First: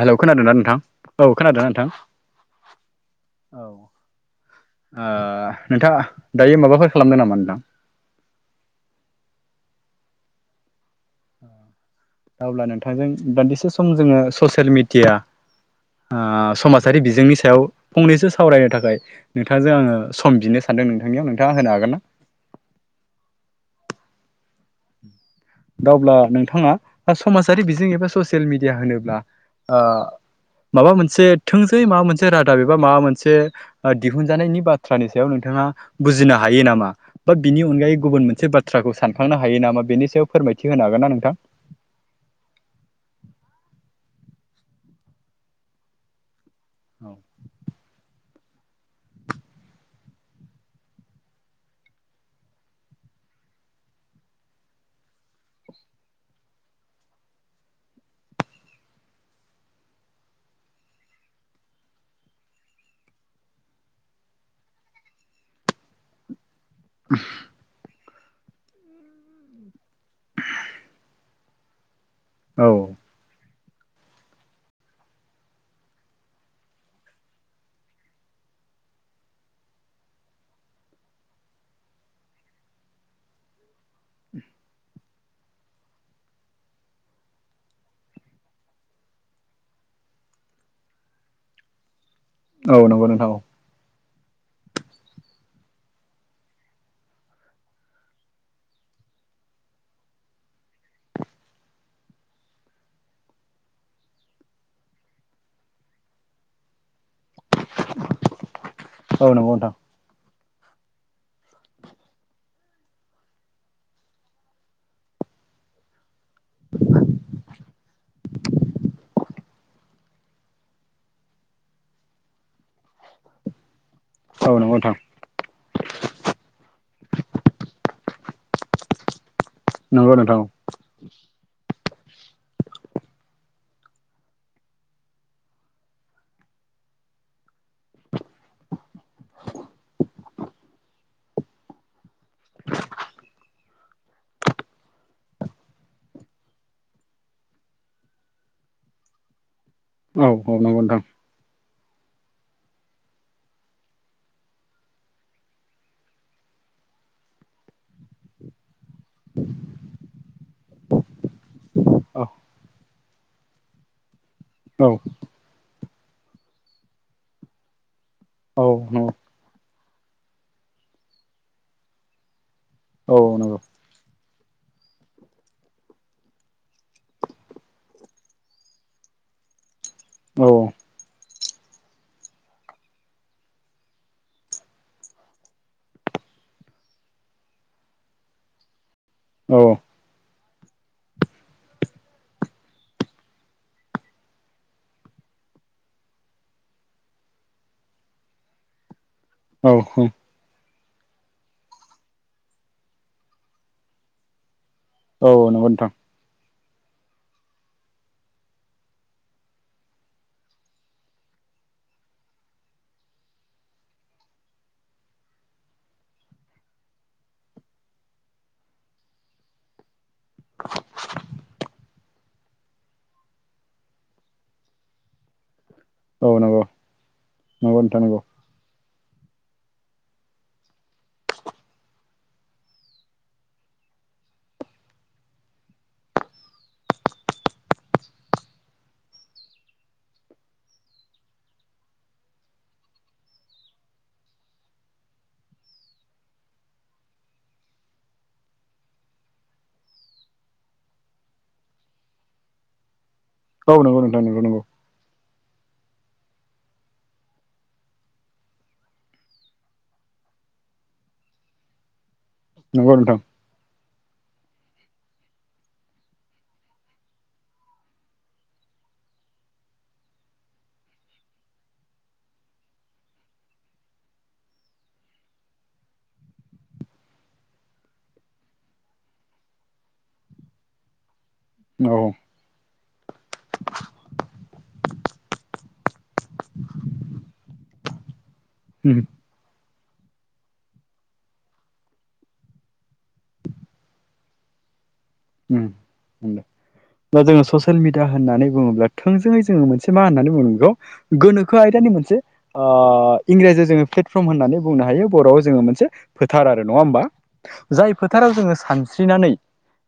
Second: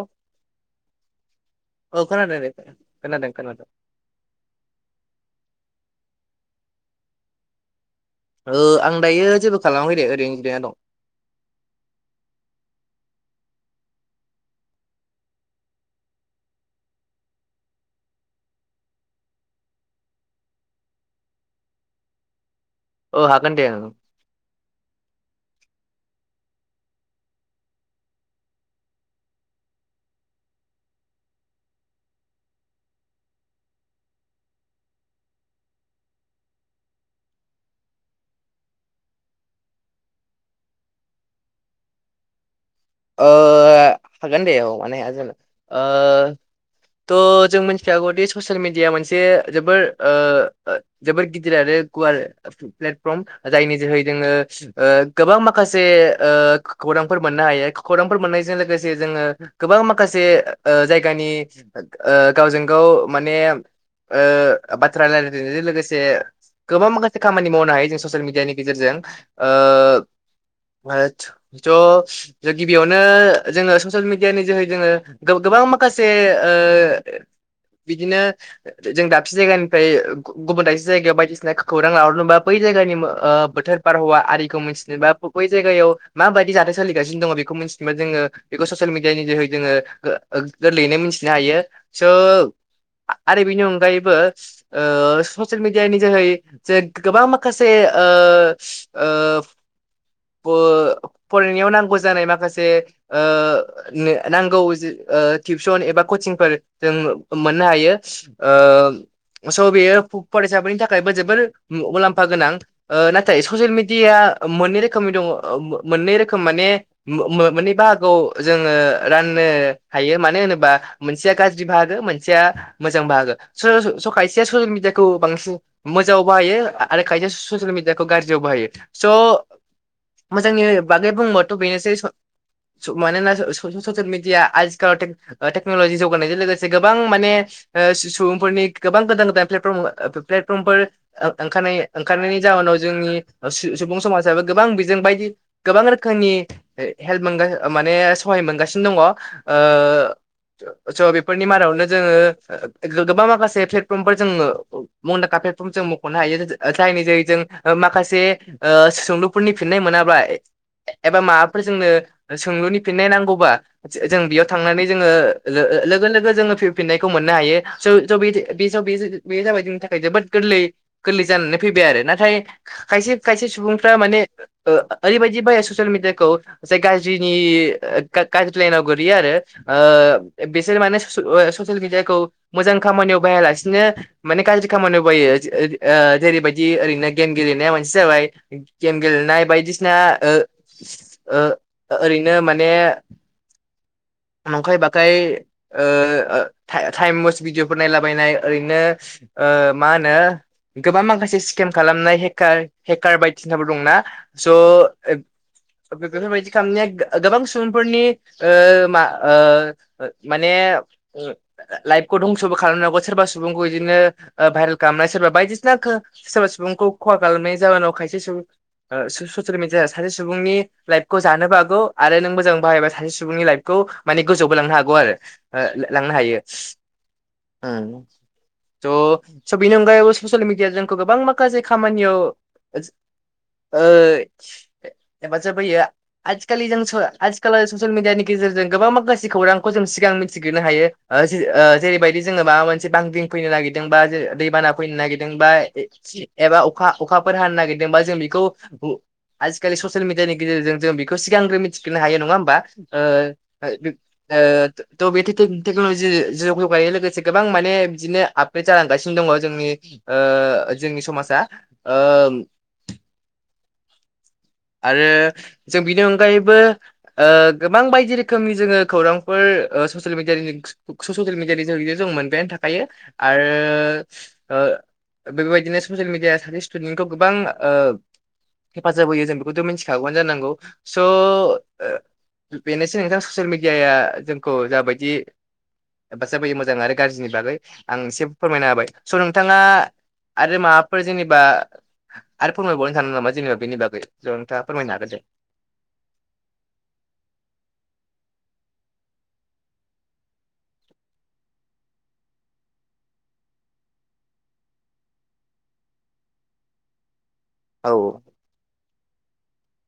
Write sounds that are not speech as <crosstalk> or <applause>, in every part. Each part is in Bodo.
हेलौ खोनादों दा नोंथां औ खोनादों नोंथां औ खोनादों दे खोनादों ओ खोनादों नोंथाङा दायो माबाफोर खालामदों नामा नोंथां ओ आं दायो जेबो खालामाखै दे ओरैनो जिरायना दं। अब्ला नोंथांजों दान्दिसे सम जोङो ससियेल मिडिया। ओ समाजारि बिजोंनि सायाव फंनैसो सावरायनो थाखाय नोंथांजों आङो सम बिनो सान दों नोंथांनियाव नोंथाङा होनो हागोन ना? ओ हागोन दे ओ दा अब्ला नोंथाङा समाजारि बिजों एबा ससियेल मिडिया होनोब्ला ओ माबा मोनसे थोंजोयै माबा मोनसे रादाब एबा माबा मोनसे ओ दिहुनजानायनि बाथ्रानि सायाव नोंथा ङा बुजिनो हायो नामा बा बिनि अनगायै गुबुन मोनसे बाथ्राखौ सानखांनो हायो नामा बेनि सायाव। फोरमायथि होनो हागोन ना नोंथां। ओ हागोन दे औ मानो हाया जानो ओ थ जों मिथिखागौ दि ससियेल मिडिया मोनसे जोबोर ओ ओ जोबोर गिदिर आरो गुवार प्लेटफर्म जायनि जोहै जोङो ओ गोबां माखासे ओ खौरांफोर मोननो हायो। खौरांफोर मोननायजों लोगोसे जोङो गोबां माखासे ओ जायगानि ओ गावजों गाव। माने बाथ्रा ओ रायलायनायजों लोगोसे। गोबां माखासे खामानि मावनो हायो जों ससियेल मिडियानि गेजेरजों ओ ओथ थ' जों औ गिबियावनो। जोङो ससियेल मिडियानि जोहै जोङो गो गोबां माखासे ओ बिदिनो जों दाबसे जायगानिफ्राय गु गुबुन दाबसे जायगायाव बायदिसिना खौरां लाहरनोबा बै जायगानि बोथोर बारहावा आरिखौ मिथिनोबा बै जायगायाव मा बायदि जाथाय सोलिगासिनो दङ बेखौ मिथिनोबा जोङो बेखौ ससियेल मिडियानि जोहै जोङो गो गोरलैयैनो मिथिनो हायो। सो औ नंगौ नोंथां औ आरो बेनि अनगायै बो ओ ससिल मिडियानि जोहै जे गोबां माखासे ओ ओ <inaudible> ओ फरायनायाव नांगौ जानाय माखासे ओ ने नांगौ ओ टिउसन एबा कचिंफोर जों मोननो हायो औ ओ नंगौ स' नोंथां बेयो फ फरायसाफोरनि थाखायबो जोबोर ओ मु मुलाम्फा गोनां नाथाय ससियेल मिडिया मोननै रोखोमनि दङ' मो मोननै रोखोम माने मो मोननै बाहागोआव जोङो रान नो हायो मानो होनोबा मोनसे गाज्रि बाहागो मोनसे मोजां बाहागो सरा स' खायसेया औ ससियेल नंगौ नोंथां मिडियाखौ बांसिन मोजाङाव बाहायो आरो खायसे ससियेल मिडिया खौ गाज्रियाव बाहायो स' नंगौ नोंथां मोजांनि बागै बुङोबाथ' बेनोसै स' स' मानोना स' ससियेल मिडिया आजिखालाव टेट ओ टेक्न'लजि जौगानायजों लोगोसे गोबां माने ओ सुबुंफोरनि गोबां गोदान गोदान प्लेटपर्म ओ प्लेटफर्मफोर ओं ओंखारनाय ओं ओंखारनायनि जाहोनाव जोंनि सुबुं समाजाबो गोबां बिजों बायदि गोबां रोखोमनि हे हेल्प मोनगोन माने सहाय मोनगासिनो दङ ओ औ नंगौ नोंथां स' बेफोरनि मादावनो जोङो गो गोबां माखासे प्लेटफर्म फोर जोङो मुंदांखा प्लेटफर्म जों मख'नो हायो जोंजों जा जायनि जोहै जों ओ माखासे ओ सोंलुफोरनि फिन्नाय मोनाब्ला ए एबा औ माबाफोरजोंनो सोंलुनि फिन्नाय नांगौ बा जों जों बेयाव थांनानै औ जोङो लो लोगो लोगो जोङो फि फिनायखौ मोननो हायो। स' <unintelligible> नंगौ जाबाय। जोंनि थाखाय जोबोद गोरलै गोरलै जानानै फैबाय आरो नाथाय खायसे औ खायसे नंगौ सुबुंफ्रा माने ओ ओरै बायदि बायो ससियेल मिडियाखौ। जाय गाज्रिनि ओ गा गाज्रि लाायनाव गोलैयो‌ आरो ओ औ औ बिसोर माने ससियेल अ ससियेल मिडियाखौ मोजां खामानियाव बाहायालासिनो माने गाज्रि खामानियाव बाहायो ओ ओ जेरैबायदि। ओरैनो गेम गेलेनाया मोनसे जाबाय। गेम गेलेनाय बायदिसिना ओ ओ ओरैनो माने नंखाय बाखाय ओ ओ टाइम वेस्ट भिडिअफोर नायलाबायनाय ओरैनो ओ औ मा होनो गोबां माखासे स्केम खालामनाय हेकार हेकार बायदिसिनाबो दंना स' ओ औ नंगौ नोंथां बे-बेफोरबायदि खालामनाया गो गोबां सुबुंफोरनि ओ मा ओ माने ओ लाइफखौ धंस'बो खालामनो हागौ सोरबा सुबुंखौ इदिनो ओ भाइरेल खामनाय सोरबा बायदिसिना खो सोरबा सुबुंखौ खहा खालामनाय जाहोनाव खायसे सुबुं ओ स-ससेल मेदिया सासे सुबुंनि लाइफखौ जानोबो हागौ आरो नों मोजां बाहायबा सासे सुबुंनि लाइफखौ माने गोजौआवबो लांनो हागौ आरो ओ लांनो औ हायो। नंगौ नंगौ नोंथां ओं नंगौ स' स' बेनि अनगायैबो ससियेल मिडिया जोंखौ गोबां माखासे खामानियाव ओ एबाजाब होयो आथिखालि जों स' आथिखाल ससेल मिडियानि गेज जेरजों गोबां मा खासे खौरांखौ जों सिगां मिन्थिग्रोनो हायो। ओ जि ओ जेरैबायदि जोङो माबा मोनसे बांग्रिं फैनो नागिरदों बा जे दैबाना फैनो नागिरदों बा एबा अखा अखाफोर हानो नागिरदोंबा जों बिखौ आजिखालि ससेल मिडियानि गेजेरजों जों बिखौ सिगांग्रो मिथिग्रोनो हायो नङा होमबा? ओ औ <unintelligible> नंगौ नोंथां नंगौ नंगौ टेक्न'लजि जो जौगानायनाय लोगोसे गोबां माने बिदिनो आपग्रेड जालांगासिनो दङ जोंनि ओ ओ जोंनि समासा ओ नंगौ नोंथां। आरो जों बिनि अनगायैबो ओ गोबां बायदि रोखोमनि जोङो खौरांफोर ओ स'सियेल मिडयानि स'सियेल मिडयानि गेजेर जों मोनबायानो थाखायो आरो ओ बेबायदिनो ससियेल मिडियाया सासे स्टुडेन्टखौ गोबां ओ हेफाजाब होयो जों बे खौथ' मिथिखागौआनो जानांगौ स' बेनोसै नोंथां ससिल मिडियाया जोंखौ जाबायदि हेफाजाब होयो मोजां आरो गारज्रिनि बागै आं एसे फोरमायना हाबाय। स' नोंथाङा आरो माबाफोर जेनेबा आरो फोरमायबावनो सानदों नामा जेनेबा बेनि बागै? ज नोंथाङा फोरमनो हागोन दे। उम होन दे। दा जोङो ससियेल मिडिया होन्नानै बुङोब्ला थोंजोङै जोङो मोनसे मा होननानै बुंनांगौ इखौ गोनो आयदा नि मोनसे ओ इंराजियाव जोङो प्लेटफर्म होननानै बुंनो हायो बर'आव जोङो मोनसे फोथार आरो। नङा होमबा? औ जाय फोथाराव जोङो सानस्रिनानै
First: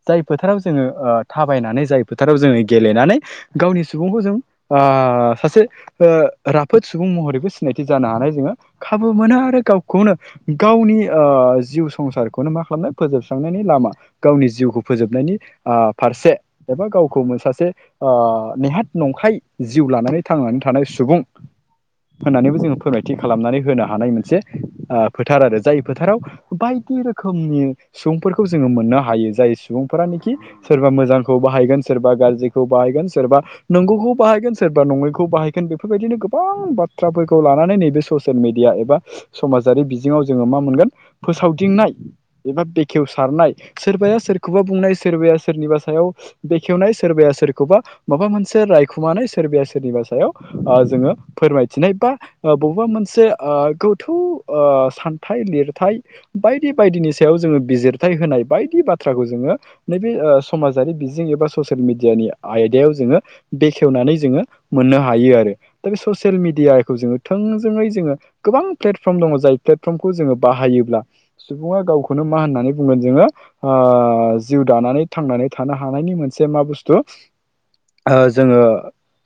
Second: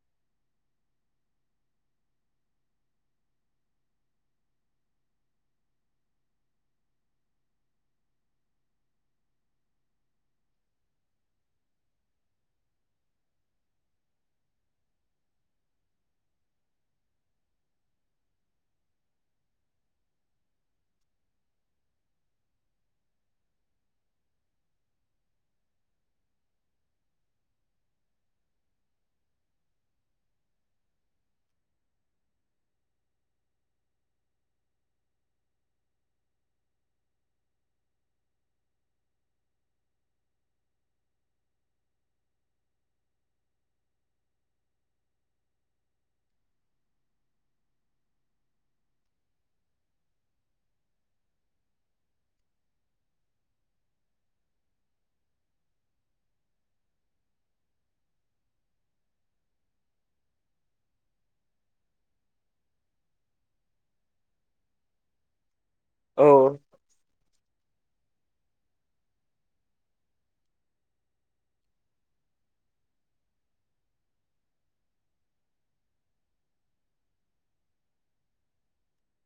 जाय फोथाराव जोङो ओ थाबायनानै जाय फोथाराव जोङो गेलेनानै गावनि सुबुंखौ जों आ आ सासे ओ राफोद सुबुं महरैबो सिनायथि जानो हानाय जोङो खाबु मोनो आरो गावख खौनो गावनि ओ जिउ संसारखौनो मा खालामनो फोजोबस्रांनायनि लामा गावनि जिउखौ फोजोबनायनि आ फारसे एबा गावखौ मोन सासे आ नेहाथ नंखाय जिउ खौ लानानै थांनानै थानाय सुबुं होननानैबो जोङो फोरमायथि खालामनानै होनो हानाय मोनसे ओ फोथार आरो। जाय फोथाराव बाय दि रोखोमनि सुबुंफोरखौ जोङो मोननो हायो जाय सुबुंफोरानोखि सोरबा मोजांखौ बाहायगोन सोरबा गाज्रिखौ बाहायगोन सोरबा नंगौखौ बाहायगोन सोर बा नङैखौ बाहायगोन बेफोरबायदिनो गोबां बाथ्राफोरखौ लानानै नैबे ससेल मिडिया एबा समाजा आरि बिजोङाव जोङो मा मोनोन फोसावदिंनाय एबा बेखेवसारनाय। सोरबाया सोर खौबा बुंनाय सोरबाया सोरनिबा सायाव बेखेवनाय सोरबाया सोरखौबा माबा मोनसे रायखुमानाय सो सोरबाया सोरनिबा सायाव ओ जोङो फोरमायथिनाय बा बबेबा मोनसे ओ गोथौ ओ सानथाइ लिरथाय बायदि बायदिनि सायाव जोङो बिजिरथाय होनाय बायदि बाथ थ्राखौ जोङो नैबे ओ समाजारि बिजिं एबा ससेल मिडियानि आयदायाव जोङो बेखेवना नानै जोङो मोननो हायो आरो। दा बे ससेल औ मिडियाखौ जोङो थों जोङै जोङो गोबां प्लेटफर्म दङ जाय प्लेटफर्मखौ जोङो बाहायोब्ला सुबुङा गावखौनो मा होनना नै बुंगोन जोङो आ जिउ दानानै थांनानै थानो हानायनि मोनसे मा बुस्थु ओ जोङो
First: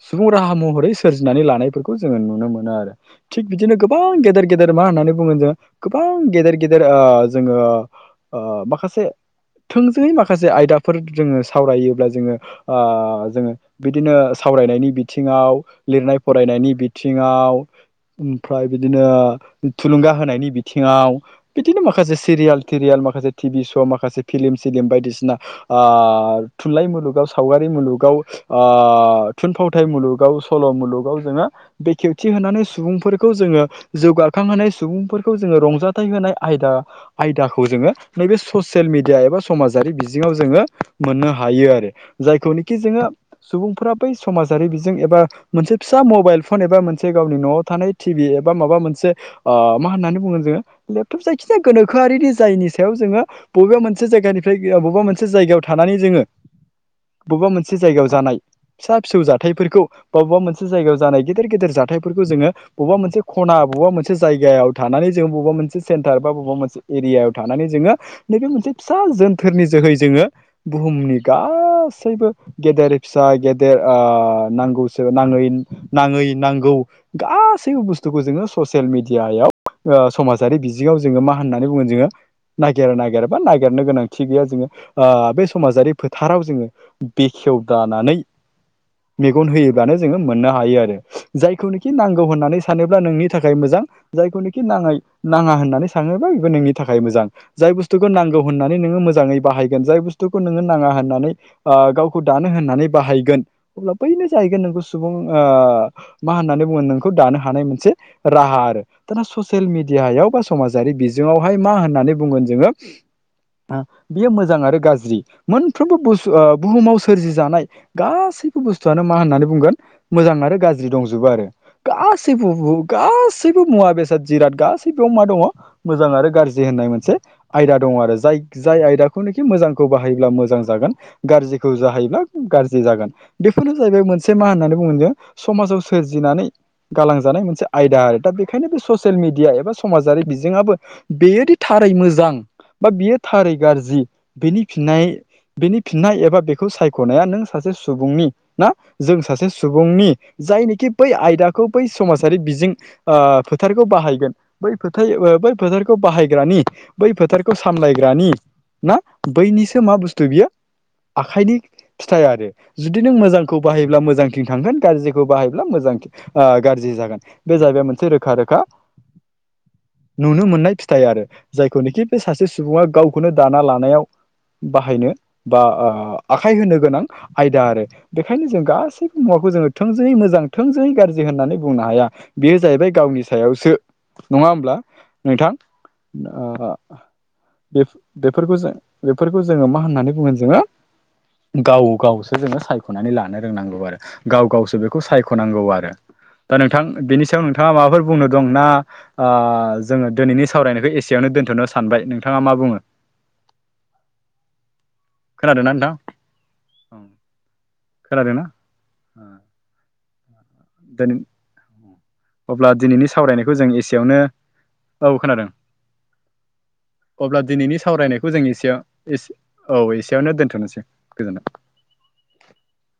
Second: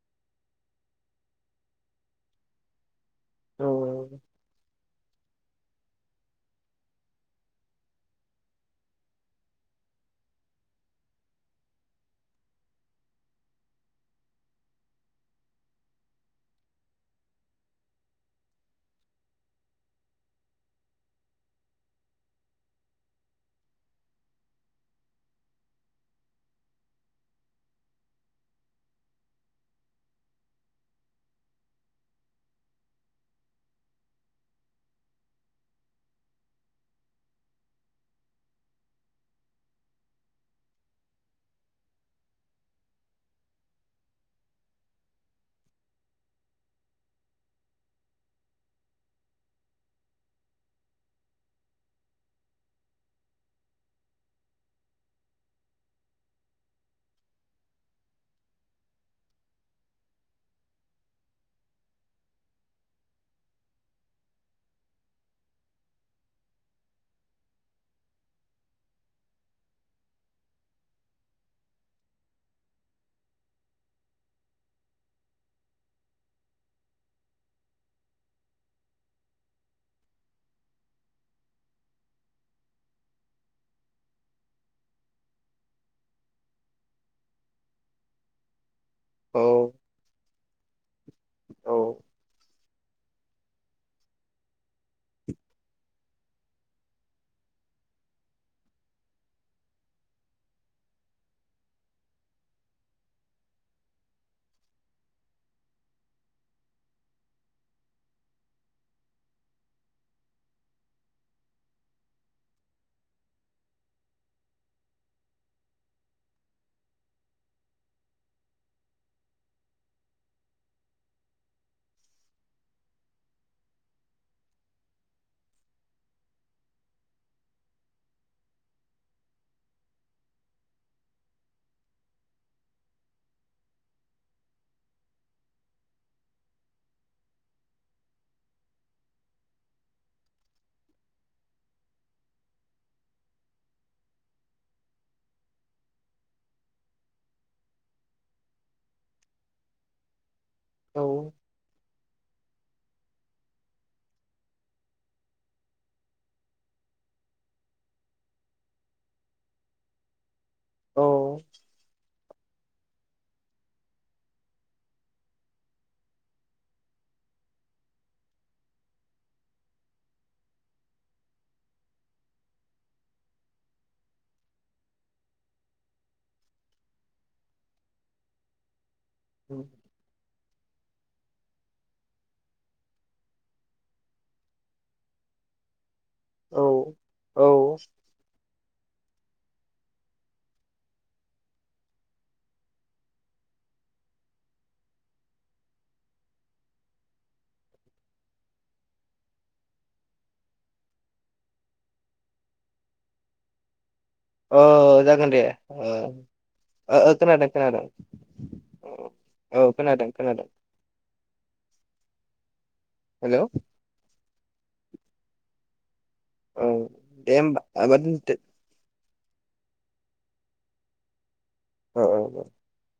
सुबुं राहा महरै सोरजिनानै लानायफोरखौ जोङो नुनो मोनो आरो। थिग औ बिदिनो गोबां गेदेर गेदेर मा होननानै बुंगोन जों गोबां गेदेर गेदेर जोङो माखासे थोंजोङै माखासे आयदाफोर जोङो सावरायोब्ला जोङो जोङो बिदिनो सावरायनायनि बिथिङाव लिरनाय फरायनायनि बिथिङाव ओमफ्राय बिदिनो थुलुंगा होनायनि बिथिङाव बिदिनो माखासे सिरियाल तिरियेल माखासे टि भि श माखासे ओ फिलिम सिलिम बायदिसिना थुनलाइ मुलुगाव सावगारि मुलुगाव थुनफावथाय मुलुगाव सल मुलुगाव जोङो बेखेवथि होनानै सुबुंफोरखौ जोङो जौगा खांहोनाय सुबुंफोरखौ जोङो रंजाथाइ होनाय आयदा आयदाखौ जोङो नैबे ससियेल मेडि या एबा समाजारि बिङाव जोङो मोननो हायो आरो जायखौनोखि जोङो सुबुंफोर समाजारि बिजों एबा मोनसे फिसा मबाइल फन एबा मोनसे गावनि न'आव थानाय टि भि एबा माबा मोनसे मा होननानै बुङो जोङो लेपटप जायखिजाया गोनोखोआरिनि जायनि सायाव जोङो बबेबा मोनसे मोनसे जायगानिफ्राय बबेबा मोनसे जायगायाव थानानै जोङो बबेबा मोनसे जायगायाव जानाय फिसा फिसौ जाथायफोरखौ बा बबेबा मोनसे जायगायाव जानाय गेदेर गेदेर जाथायफोरखौ जोङो बबेबा मोनसे खना बबेबा मोनसे जायायाव थानानै जों बबा मोनसे सेन्टार बा बबेबा मोनसे एरियायाव थानानै जोङो नैबे मोनसे फिसा जोनथोरनि जोहै जोङो बुहुमनि गासैबो गेदेर फिसा गेदेर नांगौसो नागै नांगौ गासैबो बस्तुखौ जोङो ससि मेडियायाव समाजारि बिजोङाव जोङो नागिर नागिर बा नागेरनो गोनांथि गैया जोङो बे समाजारि फोथाराव जोङो बेखेवदानानै औ मेगन होयोब्लानो जोङो मोननो हायो आरो जायखौनोखि नांगौ होननानै सानोब्ला नोंनि थाखाय मोजां जायखौनोखि नाङ नाङा होननानै सानोबा बेबो नोंनि थाखाय मोजां। जाय बुस्थुखौ नांगौ होननानै नोङो मोजाङै बाहायगोन जाय बुस्थुखौ नोङो नाङा होननानै गावखौ दानो होननानै बाहायगोन अब्ला बैनो जाहैगोन नोंखौ सुबुं मा होननानै बुङो नोंखौ दानो हानाय मोनसे रा हा आरो दाना ससियेल मिडियाायाव बा समाजारि बिजोङावहाय मा होननानै बुंगोन जोङो <inaudible> बेयो मोजां आरो गाज्रि मोनफ्रोमबो बुहुमाव सोरजिजानाय गासैबो बआनो मा होननानै बुंगोन मोजां आरो गाज्रि दंजोबो आरो गासैबो गासैबो मुवा बेसाद जिराद गासैबोआव मा दङ मोजां आरो गाज्रि होननाय मोनसे आयदा दङो आरो जाय जाय आयदाखौनो मोजांखौ बाहायोब्ला मोजां जागोन गाज्रिखौ जाहोयोब्ला गा जागोन बेफोरनो जाहैबाय मोनसे मा होननानै बुंगोन समाजाव सोरजिनानै गालांजानाय मोनसे आय आयदा आरो दा बेखायनो बे ससियेल मिडिया एबा समाजारि बिजोङाबो बेबो थारै मोजां बा बियो थारै गाज्रि बिनि फिननाय बेनि फिननाय एबा बेखौ सायख'नाया नों सासे सुबुंनि ना जों सासे सुबुंनि जायनोखि बै आयदाखौ बै समाजारि बिजों ओ फोथारखौ बाहायगोन बै फोथाय आ बै फोथारखौ बाहायग्रानि बै फोथार खौ सामलायग्रानि ना बैनिसो मा बुस्थु बियो आखाइनि फिथाइ आरो जुदि नों मोजांखौ बाहायोब्ला मोजांथिं थांगोन गाज्रिखौ बाहायब्ला मोजां गाज्रि जागोन बे जाबाय मोनसे रोखा रोखा नुनो मोननाय फिथाइ आरो जायखौनोखि बे सासे सुबुङा गावखौनो दाना लानायाव बाहायनो बा ओ आखाय होनो गोनां आयदा आरो बेखायनो जों गासै मुवाखौ जों थोंजोङै मोजां थों जों गाज्रि होननानै बुंनो हाया बेयो जाहैबाय गावनि सायावसो नङा होमब्ला नोंथां बेफोरखौ जों <unintelligible> बेफोरखौ जोङो मा होननानै बुङो जोङो गाव गावसो जोङो सायख'नानै लानो रोंनांगौ आरो गाव गावसो बेखौ सायख'नांगौ आरो दा नोंथां बेनि सायाव नोंथाङा माबाफोर बुंनो दं ओ जोङो दिनैनि सावरायनायखौ एसेयावनो दोनथ'नो सानबाय नोंथाङा मा बुङो। औ जागोन दे खोनादोंना ओ नोंथां ओ खोनादों खोनादों। खोनादोंना औ औ खोनादों खोनादों। <inaudible> अब्ला दिनैनि हेल' सावरायनायखौ जों एसेयावनो औ खोनादों। औ दे अब्ला होमबा दिनैनि माबा दोनदो। सावरायनायखौ जों एसे एस औ एसेयावनो दोनथ'नोसै गोजोनथों औ औ